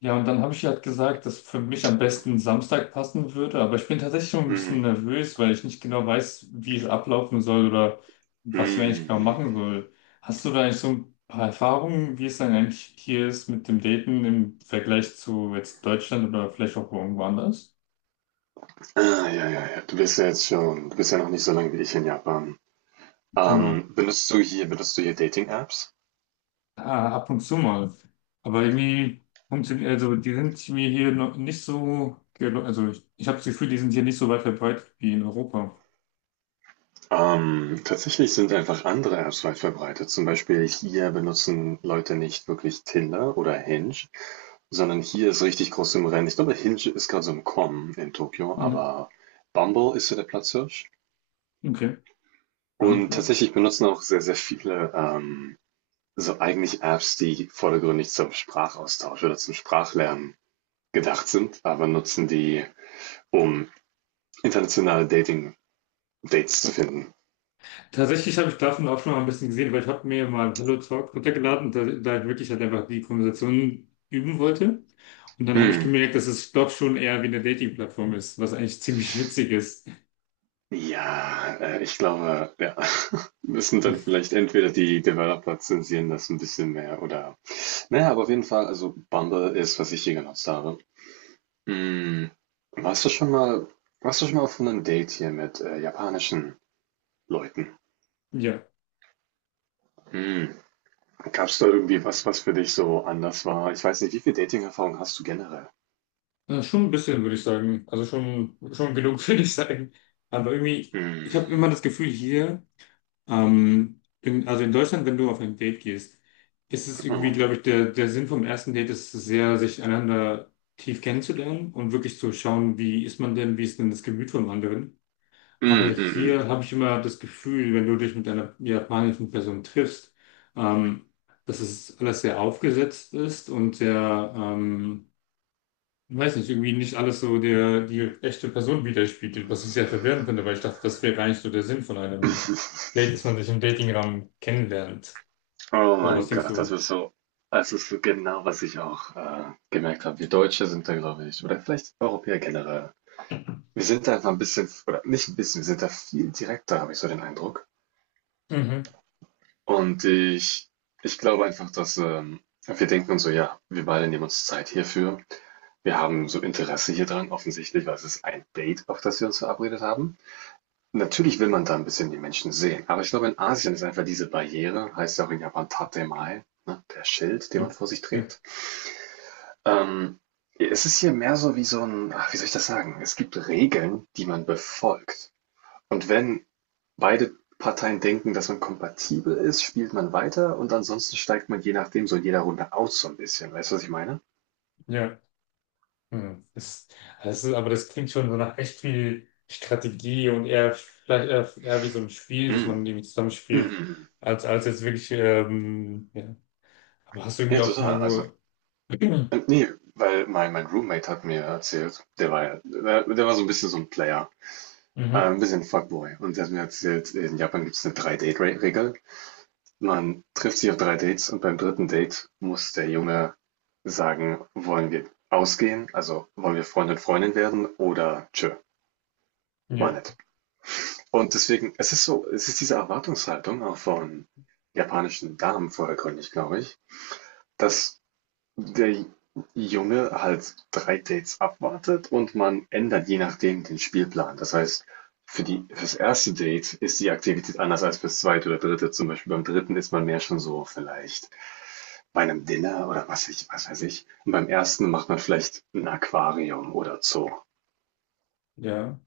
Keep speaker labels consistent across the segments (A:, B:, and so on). A: Ja, und dann habe ich halt gesagt, dass für mich am besten Samstag passen würde. Aber ich bin tatsächlich schon ein bisschen
B: Mhm.
A: nervös, weil ich nicht genau weiß, wie es ablaufen soll oder was wir eigentlich genau machen
B: Mhm.
A: soll. Hast du da eigentlich so ein paar Erfahrungen, wie es dann eigentlich hier ist mit dem Daten im Vergleich zu jetzt Deutschland oder vielleicht auch irgendwo anders?
B: Ah, ja, ja, ja. Du bist ja noch nicht so lange wie ich in Japan.
A: Genau.
B: Benutzt du hier Dating-Apps?
A: Ah, ab und zu mal. Aber irgendwie funktioniert, also die sind mir hier noch nicht so, also ich habe das Gefühl, die sind hier nicht so weit verbreitet wie in Europa.
B: Tatsächlich sind einfach andere Apps weit verbreitet. Zum Beispiel hier benutzen Leute nicht wirklich Tinder oder Hinge, sondern hier ist richtig groß im Rennen. Ich glaube, Hinge ist gerade so im Kommen in Tokio,
A: Mhm.
B: aber Bumble ist so der Platzhirsch.
A: Okay.
B: Und
A: Danke.
B: tatsächlich benutzen auch sehr, sehr viele so eigentlich Apps, die vordergründig zum Sprachaustausch oder zum Sprachlernen gedacht sind, aber nutzen die, um internationale Dating-Dates zu finden.
A: Tatsächlich habe ich davon auch schon mal ein bisschen gesehen, weil ich habe mir mal Hello Talk runtergeladen, da ich wirklich halt einfach die Konversation üben wollte. Und dann habe ich
B: Hm.
A: gemerkt, dass es doch schon eher wie eine Dating-Plattform ist, was eigentlich ziemlich witzig ist.
B: Ja, ich glaube, ja, müssen dann vielleicht entweder die Developer zensieren das ein bisschen mehr, oder naja, aber auf jeden Fall, also Bumble ist, was ich hier genutzt habe. Hm. Warst du schon mal, Warst du schon mal auf einem Date hier mit japanischen Leuten?
A: Ja,
B: Hm. Gab es da irgendwie was, was für dich so anders war? Ich weiß nicht, wie viel Dating-Erfahrung hast du generell?
A: schon ein bisschen, würde ich sagen. Also schon genug, würde ich sagen. Aber irgendwie, ich habe
B: Hm.
A: immer das Gefühl hier, also in Deutschland, wenn du auf ein Date gehst, ist es irgendwie,
B: Oh.
A: glaube ich, der Sinn vom ersten Date ist es sehr, sich einander tief kennenzulernen und wirklich zu schauen, wie ist man denn, wie ist denn das Gemüt vom anderen. Aber
B: Hm, hm,
A: hier
B: hm.
A: habe ich immer das Gefühl, wenn du dich mit einer japanischen Person triffst, ähm, dass es alles sehr aufgesetzt ist und sehr, ich weiß nicht, irgendwie nicht alles so der, die echte Person widerspiegelt, was ich sehr verwirrend finde, weil ich dachte, das wäre gar nicht so der Sinn von einem Date, dass man sich im Datingraum kennenlernt.
B: Oh
A: Oder was
B: mein
A: denkst
B: Gott,
A: du?
B: das ist so genau, was ich auch gemerkt habe. Wir Deutsche sind da, glaube ich, oder vielleicht Europäer generell. Wir sind da einfach ein bisschen, oder nicht ein bisschen, wir sind da viel direkter, habe ich so den Eindruck.
A: Mhm.
B: Und ich glaube einfach, dass wir denken uns so, ja, wir beide nehmen uns Zeit hierfür. Wir haben so Interesse hier dran, offensichtlich, weil es ist ein Date, auf das wir uns verabredet haben. Natürlich will man da ein bisschen die Menschen sehen, aber ich glaube, in Asien ist einfach diese Barriere, heißt ja auch in Japan Tatemae, ne, der Schild, den man vor sich
A: Ja,
B: trägt. Ähm, Es ist hier mehr so wie so ein, ach, wie soll ich das sagen? Es gibt Regeln, die man befolgt. Und wenn beide Parteien denken, dass man kompatibel ist, spielt man weiter, und ansonsten steigt man je nachdem so in jeder Runde aus so ein bisschen. Weißt du, was ich meine?
A: ja. Hm. Aber das klingt schon so nach echt viel Strategie und eher vielleicht eher wie so ein Spiel, dass
B: Mm.
A: man irgendwie
B: Mm.
A: zusammenspielt,
B: Mm.
A: als jetzt wirklich, ja. Aber hast du
B: Ja,
A: irgendwie auch schon mal
B: total. Also,
A: irgendwo.
B: nee, weil mein Roommate hat mir erzählt, der war so ein bisschen so ein Player,
A: Mhm.
B: ein bisschen Fuckboy. Und der hat mir erzählt, in Japan gibt es eine 3-Date-Regel. Man trifft sich auf 3 Dates, und beim dritten Date muss der Junge sagen, wollen wir ausgehen, also wollen wir Freund und Freundin werden, oder tschö, mal
A: Ja.
B: nicht. Und deswegen, es ist so, es ist diese Erwartungshaltung auch von japanischen Damen vordergründig, glaube ich, dass der Junge halt 3 Dates abwartet, und man ändert je nachdem den Spielplan. Das heißt, fürs erste Date ist die Aktivität anders als fürs zweite oder dritte. Zum Beispiel beim dritten ist man mehr schon so vielleicht bei einem Dinner oder was ich, was weiß ich. Und beim ersten macht man vielleicht ein Aquarium oder Zoo.
A: Ja.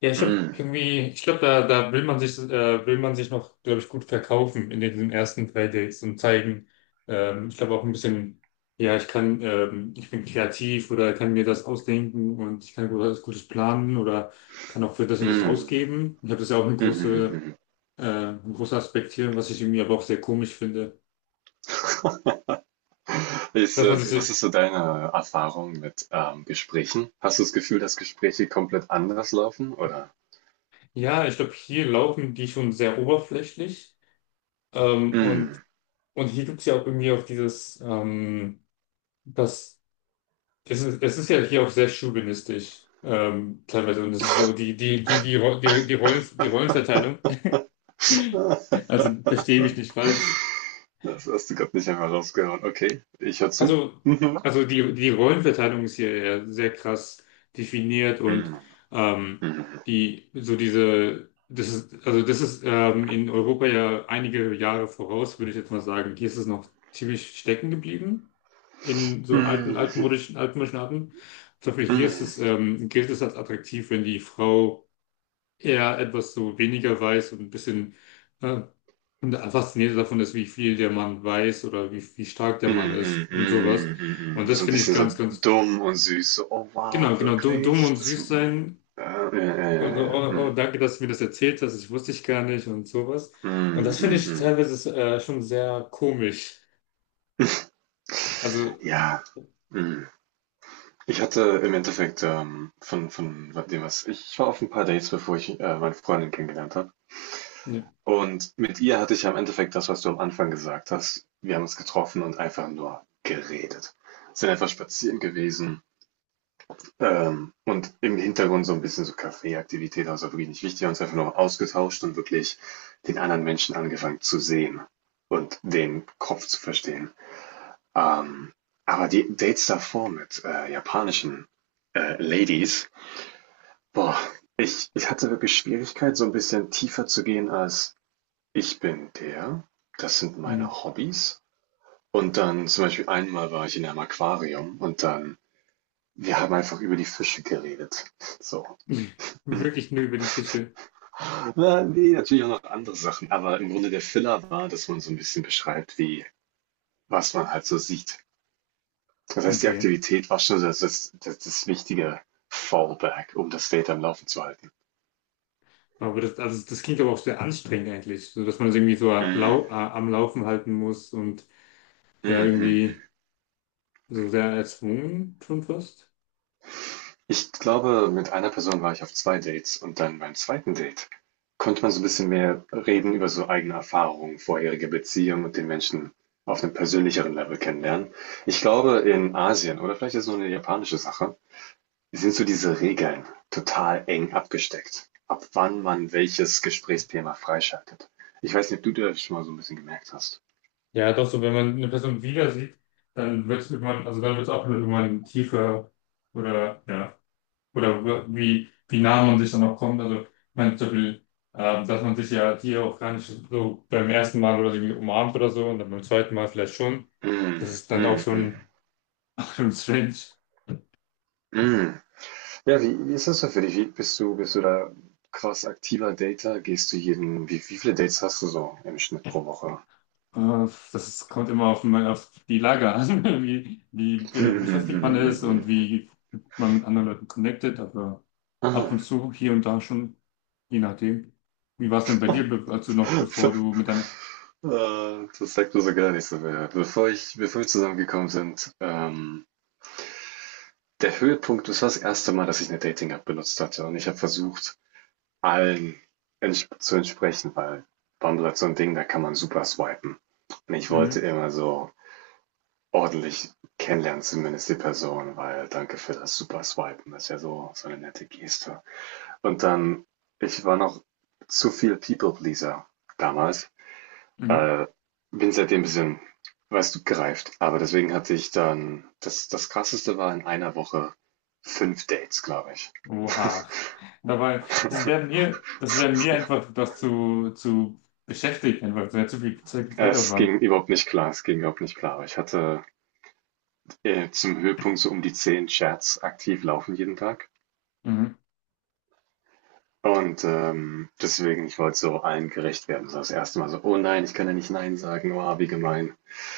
A: Ja, ich habe
B: Mm,
A: irgendwie, ich glaube, da will man sich noch, glaube ich, gut verkaufen in diesen ersten drei Dates und zeigen, ich glaube auch ein bisschen, ja, ich kann, ich bin kreativ oder kann mir das ausdenken und ich kann was Gutes planen oder kann auch für das und das
B: mm,
A: ausgeben. Ich habe das ja auch
B: mm, mm, mm.
A: ein großer Aspekt hier, was ich irgendwie aber auch sehr komisch finde. Dass man sich,
B: Was ist so deine Erfahrung mit Gesprächen? Hast du das Gefühl, dass Gespräche komplett anders laufen, oder?
A: ja, ich glaube, hier laufen die schon sehr oberflächlich, ähm,
B: Mm.
A: und, und hier gibt's ja auch irgendwie auch dieses, das das ist ja hier auch sehr chauvinistisch, teilweise. Und das ist so die, die, die, die, Ro- die, die Rollen, die Rollenverteilung.
B: Ah.
A: Also verstehe mich nicht falsch.
B: Das hast du gerade nicht einmal rausgehauen. Okay, ich hör zu.
A: Also,
B: Mhm.
A: also die Rollenverteilung ist hier ja sehr krass definiert und ähm,
B: Mhm.
A: also das ist in Europa ja einige Jahre voraus, würde ich jetzt mal sagen. Hier ist es noch ziemlich stecken geblieben in so alten,
B: Mhm.
A: altmodischen, altmodischen Arten. Zum Beispiel hier ist
B: Mhm.
A: es, gilt es als attraktiv, wenn die Frau eher etwas so weniger weiß und ein bisschen äh, und fasziniert davon ist, wie viel der Mann weiß oder wie stark der Mann
B: Mhm. Mhm.
A: ist und sowas.
B: Mhm.
A: Und
B: Mhm.
A: das
B: So ein
A: finde ich
B: bisschen so
A: ganz, ganz,
B: dumm und süß. So, oh
A: genau,
B: wow,
A: genau, du, dumm
B: wirklich?
A: und
B: Das,
A: süß sein. Und oh, oh, oh,
B: mm,
A: danke, dass du mir das erzählt hast, ich wusste ich gar nicht und sowas. Und
B: mm,
A: das finde
B: mm,
A: ich
B: mm.
A: teilweise schon sehr komisch. Also,
B: Ja, mm. Ich hatte im Endeffekt von, dem, was ich war auf ein paar Dates, bevor ich meine Freundin kennengelernt habe.
A: ja,
B: Und mit ihr hatte ich am Endeffekt das, was du am Anfang gesagt hast. Wir haben uns getroffen und einfach nur geredet. Sind einfach spazieren gewesen, und im Hintergrund so ein bisschen so Kaffeeaktivität, also wirklich nicht wichtig, haben uns einfach nur ausgetauscht und wirklich den anderen Menschen angefangen zu sehen und den Kopf zu verstehen. Ähm, aber die Dates davor mit japanischen Ladies, boah, ich hatte wirklich Schwierigkeit, so ein bisschen tiefer zu gehen als ich bin der, das sind
A: mm.
B: meine Hobbys, und dann zum Beispiel einmal war ich in einem Aquarium, und dann wir haben einfach über die Fische geredet. So.
A: wirklich nur über die Fische.
B: Na, nee, natürlich auch noch andere Sachen, aber im Grunde der Filler war, dass man so ein bisschen beschreibt, wie was man halt so sieht. Das heißt, die
A: Okay.
B: Aktivität war schon das wichtige Fallback, um das Data am Laufen zu halten.
A: Aber also das klingt aber auch sehr anstrengend eigentlich, so dass man es irgendwie so
B: Mhm.
A: lau am Laufen halten muss und ja
B: Mhm.
A: irgendwie so sehr erzwungen schon fast.
B: Ich glaube, mit einer Person war ich auf 2 Dates, und dann beim zweiten Date konnte man so ein bisschen mehr reden über so eigene Erfahrungen, vorherige Beziehungen und den Menschen auf einem persönlicheren Level kennenlernen. Ich glaube, in Asien, oder vielleicht ist es nur eine japanische Sache, sind so diese Regeln total eng abgesteckt, ab wann man welches Gesprächsthema freischaltet. Ich weiß nicht, ob du das schon mal so ein bisschen gemerkt hast.
A: Ja, doch so, wenn man eine Person wieder sieht, dann wird es irgendwann, also dann wird es auch irgendwann tiefer oder ja, oder wie nah man sich dann auch kommt. Also ich meine zum Beispiel, dass man sich ja hier auch gar nicht so beim ersten Mal oder so irgendwie umarmt oder so und dann beim zweiten Mal vielleicht schon. Das
B: Mhm,
A: ist dann auch
B: mhm, mhm,
A: schon, schon strange.
B: mhm. Ja, wie ist das denn für dich? Bist du da krass aktiver Dater? Wie viele Dates hast du so im Schnitt pro Woche?
A: Äh, Das kommt immer auf die Lage an, wie beschäftigt man ist und wie man mit anderen Leuten connected, aber ab und
B: Ah,
A: zu, hier und da schon, je nachdem. Wie war es denn bei dir, bevor du mit deiner...
B: das sagt mir so gar nicht so mehr. Bevor wir zusammengekommen sind, der Höhepunkt, das war das erste Mal, dass ich eine Dating-App benutzt hatte. Und ich habe versucht, allen ents zu entsprechen, weil Bumble hat so ein Ding, da kann man super swipen. Und ich wollte
A: Mhm,
B: immer so ordentlich kennenlernen, zumindest die Person, weil danke für das super Swipen, das ist ja so, so eine nette Geste. Und dann, ich war noch zu viel People-Pleaser damals,
A: mhm.
B: bin seitdem ein bisschen, weißt du, gereift. Aber deswegen hatte ich dann, das krasseste war in einer Woche 5 Dates, glaube ich.
A: Oha. Dabei, das wäre mir einfach das zu beschäftigt, einfach sehr zu viel Zeit,
B: Es
A: Zeitaufwand.
B: ging überhaupt nicht klar, es ging überhaupt nicht klar. Ich hatte zum Höhepunkt so um die 10 Chats aktiv laufen jeden Tag.
A: Mhm.
B: Und, deswegen, ich wollte so allen gerecht werden. Das erste Mal so: „Oh nein, ich kann ja nicht nein sagen. Oh, wie gemein."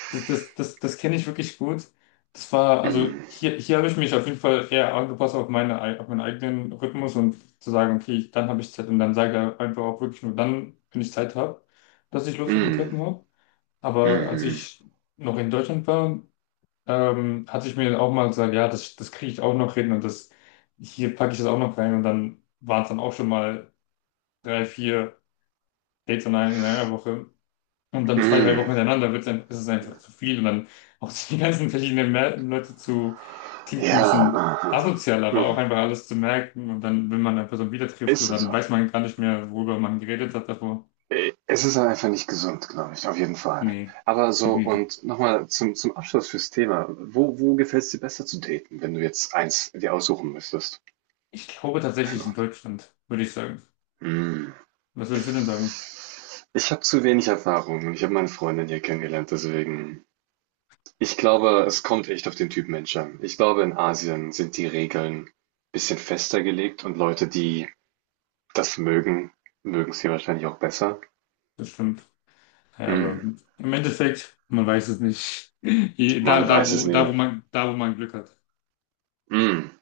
A: Das kenne ich wirklich gut. Das war, also
B: Mm,
A: hier habe ich mich auf jeden Fall eher angepasst auf meinen eigenen Rhythmus und zu sagen, okay, dann habe ich Zeit und dann sage ich einfach auch wirklich nur dann, wenn ich Zeit habe, dass ich Lust auf einen Treppen
B: mm,
A: habe. Aber als
B: mhm,
A: ich noch in Deutschland war, hatte ich mir auch mal gesagt, ja, das kriege ich auch noch hin und hier packe ich das auch noch rein und dann waren es dann auch schon mal drei, vier Dates in einer Woche. Und
B: mm.
A: dann zwei, drei Wochen
B: Mm.
A: hintereinander ist es einfach zu viel. Und dann auch die ganzen verschiedenen Leute zu, klingt ein
B: Ja,
A: bisschen
B: aha,
A: asozial, aber auch
B: mhm.
A: einfach alles zu merken. Und dann, wenn man eine Person wieder trifft,
B: Ist
A: und dann
B: so.
A: weiß man gar nicht mehr, worüber man geredet hat davor.
B: Es ist halt einfach nicht gesund, glaube ich, auf jeden Fall.
A: Nee,
B: Aber so,
A: Gebiet.
B: und nochmal zum Abschluss fürs Thema. Wo gefällt's dir besser zu daten, wenn du jetzt eins dir aussuchen müsstest?
A: Ich glaube
B: Ein
A: tatsächlich in
B: Ort.
A: Deutschland, würde ich sagen.
B: Hm.
A: Was würdest du denn sagen?
B: Ich habe zu wenig Erfahrung, und ich habe meine Freundin hier kennengelernt, deswegen. Ich glaube, es kommt echt auf den Typ Mensch an. Ich glaube, in Asien sind die Regeln ein bisschen fester gelegt, und Leute, die das mögen, mögen es hier wahrscheinlich auch besser.
A: Das stimmt. Ja, aber
B: Hm,
A: im Endeffekt, man weiß es nicht. Da,
B: man
A: da,
B: weiß es
A: wo, da,
B: nie.
A: wo man, da, wo man Glück hat.
B: Hm.